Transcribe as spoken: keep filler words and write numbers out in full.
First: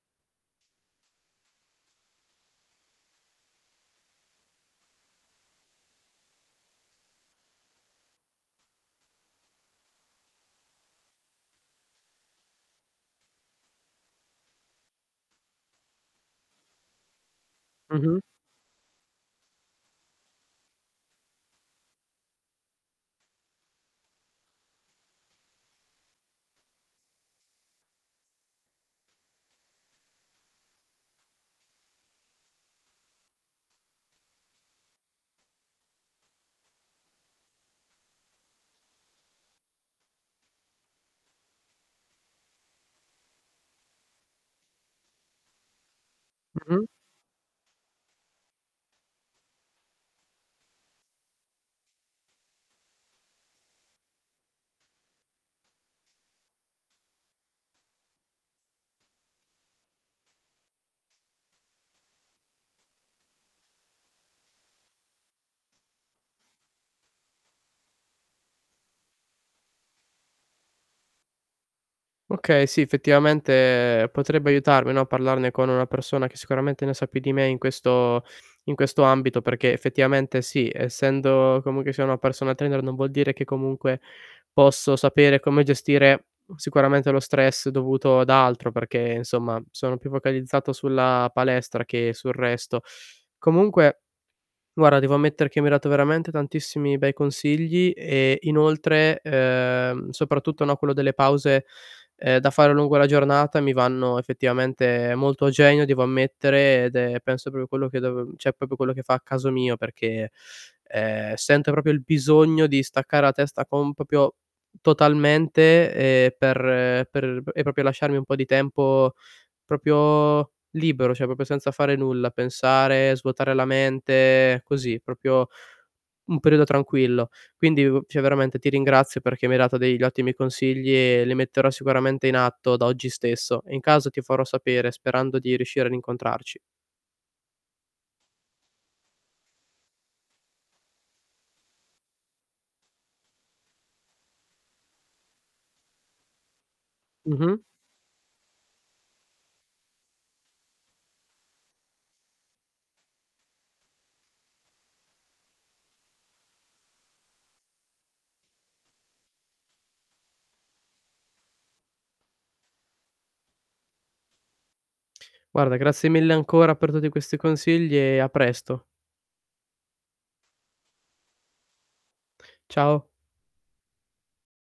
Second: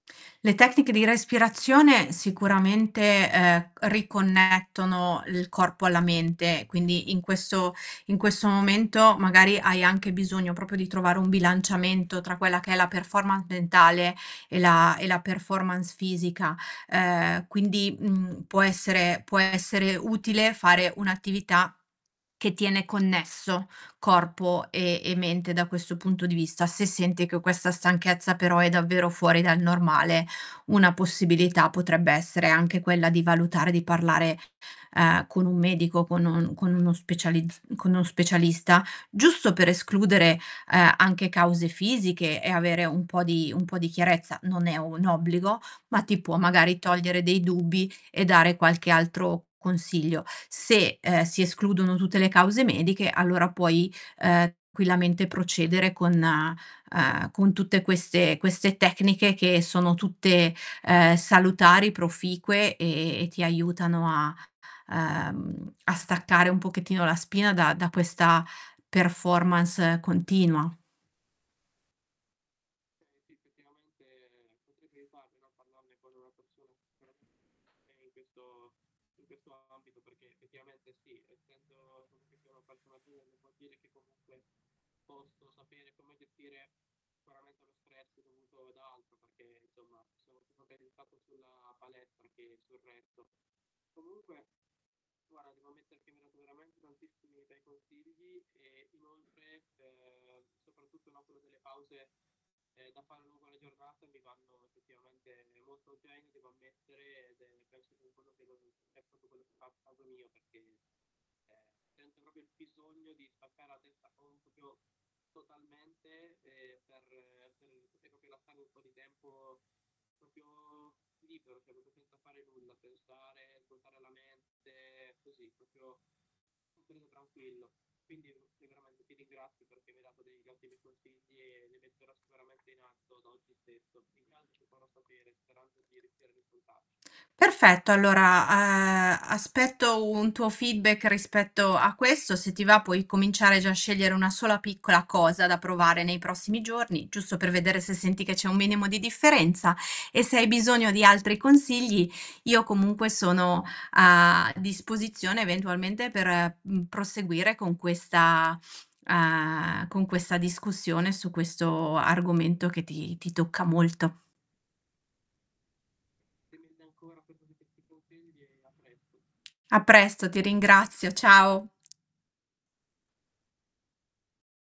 Le tecniche di respirazione sicuramente, ehm, riconnettono il corpo alla mente, quindi in questo in questo momento magari hai anche bisogno propio di trovare un bilanciamento tra quella che è la performance mentale e la e la performance fisica, ehm, quindi, Mh-mh. mhmm, può essere può essere utile fare un'attività che tiene connesso corpo e e mente da questo punto di vista. Se senti che questa stanchezza però è davvero fuori dal normale, una possibilità potrebbe essere anche quella di valutare di parlare, ehm, con un medico, con un con uno specializz con un specialista, giusto per escludere, ehm, anche cause fisiche e avere un po' di un po' di chiarezza. Non è un obbligo, ma ti può magari Mh-mh. togliere dei dubbi e dare qualche altro consiglio. Se, ehm, si escludono tutte le cause mediche allora puoi, ehm, quillamente procedere con, ehm, con tutte queste queste tecniche che sono tutte, ehm, salutari, proficue e e ti aiutano a ehm, a staccare un pochettino la spina da da questa performance continua. Okay, sì, effettivamente potrebbe aiutarmi, no, parlarne con una persona che sicuramente ne sa più di me in questo in questo ambito perché effettivamente sì, essendo comunque sia una personal trainer non vuol dire che comunque posso sapere come gestire sicuramente lo stress dovuto ad altro perché, insomma, sono più focalizzato sulla palestra che sul resto. Comunque, guarda devo ammettere che mi hai dato veramente tantissimi bei consigli e inoltre, ehm, soprattutto no, quello delle pause, ehm, da fare lungo la giornata mi vanno effettivamente molto a genio devo ammettere ed è penso propio quello che dovev ceh, popo quello che fa al caso mio perché, ehm, sento propio, il bisogno di staccare la testa con popio totalmente, ehm, per per e propio lasciarmi un po' di tempo propio libero, ceh propio senza fare nulla, pensare, svuotare la mente, così propio un periodo tranquillo. Quindi, u ceh veramente ti ringrazio perché mi hai dato degli ottimi consigli e li metterò sicuramente in atto da oggi stesso. E in caso ti farò sapere sperando di riuscire ad incontrarci. Perfetto allora, uhm, aspetto un tuo feedback rispetto a questo. Se ti va puoi cominciare già a scegliere una sola piccola cosa da provare nei prossimi giorni, giusto per Mh-mh. vedere se senti che c'è un minimo di differenza e se hai bisogno di altri consigli io comunque sono a disposizione eventualmente per, mhmm, proseguire con questa, uhm, con questa discussione su questo argomento che ti ti tocca molto. Guarda grazie mille ancora per tutti questi consigli e a presto. A presto, ti ringrazio, ciao. Ciao.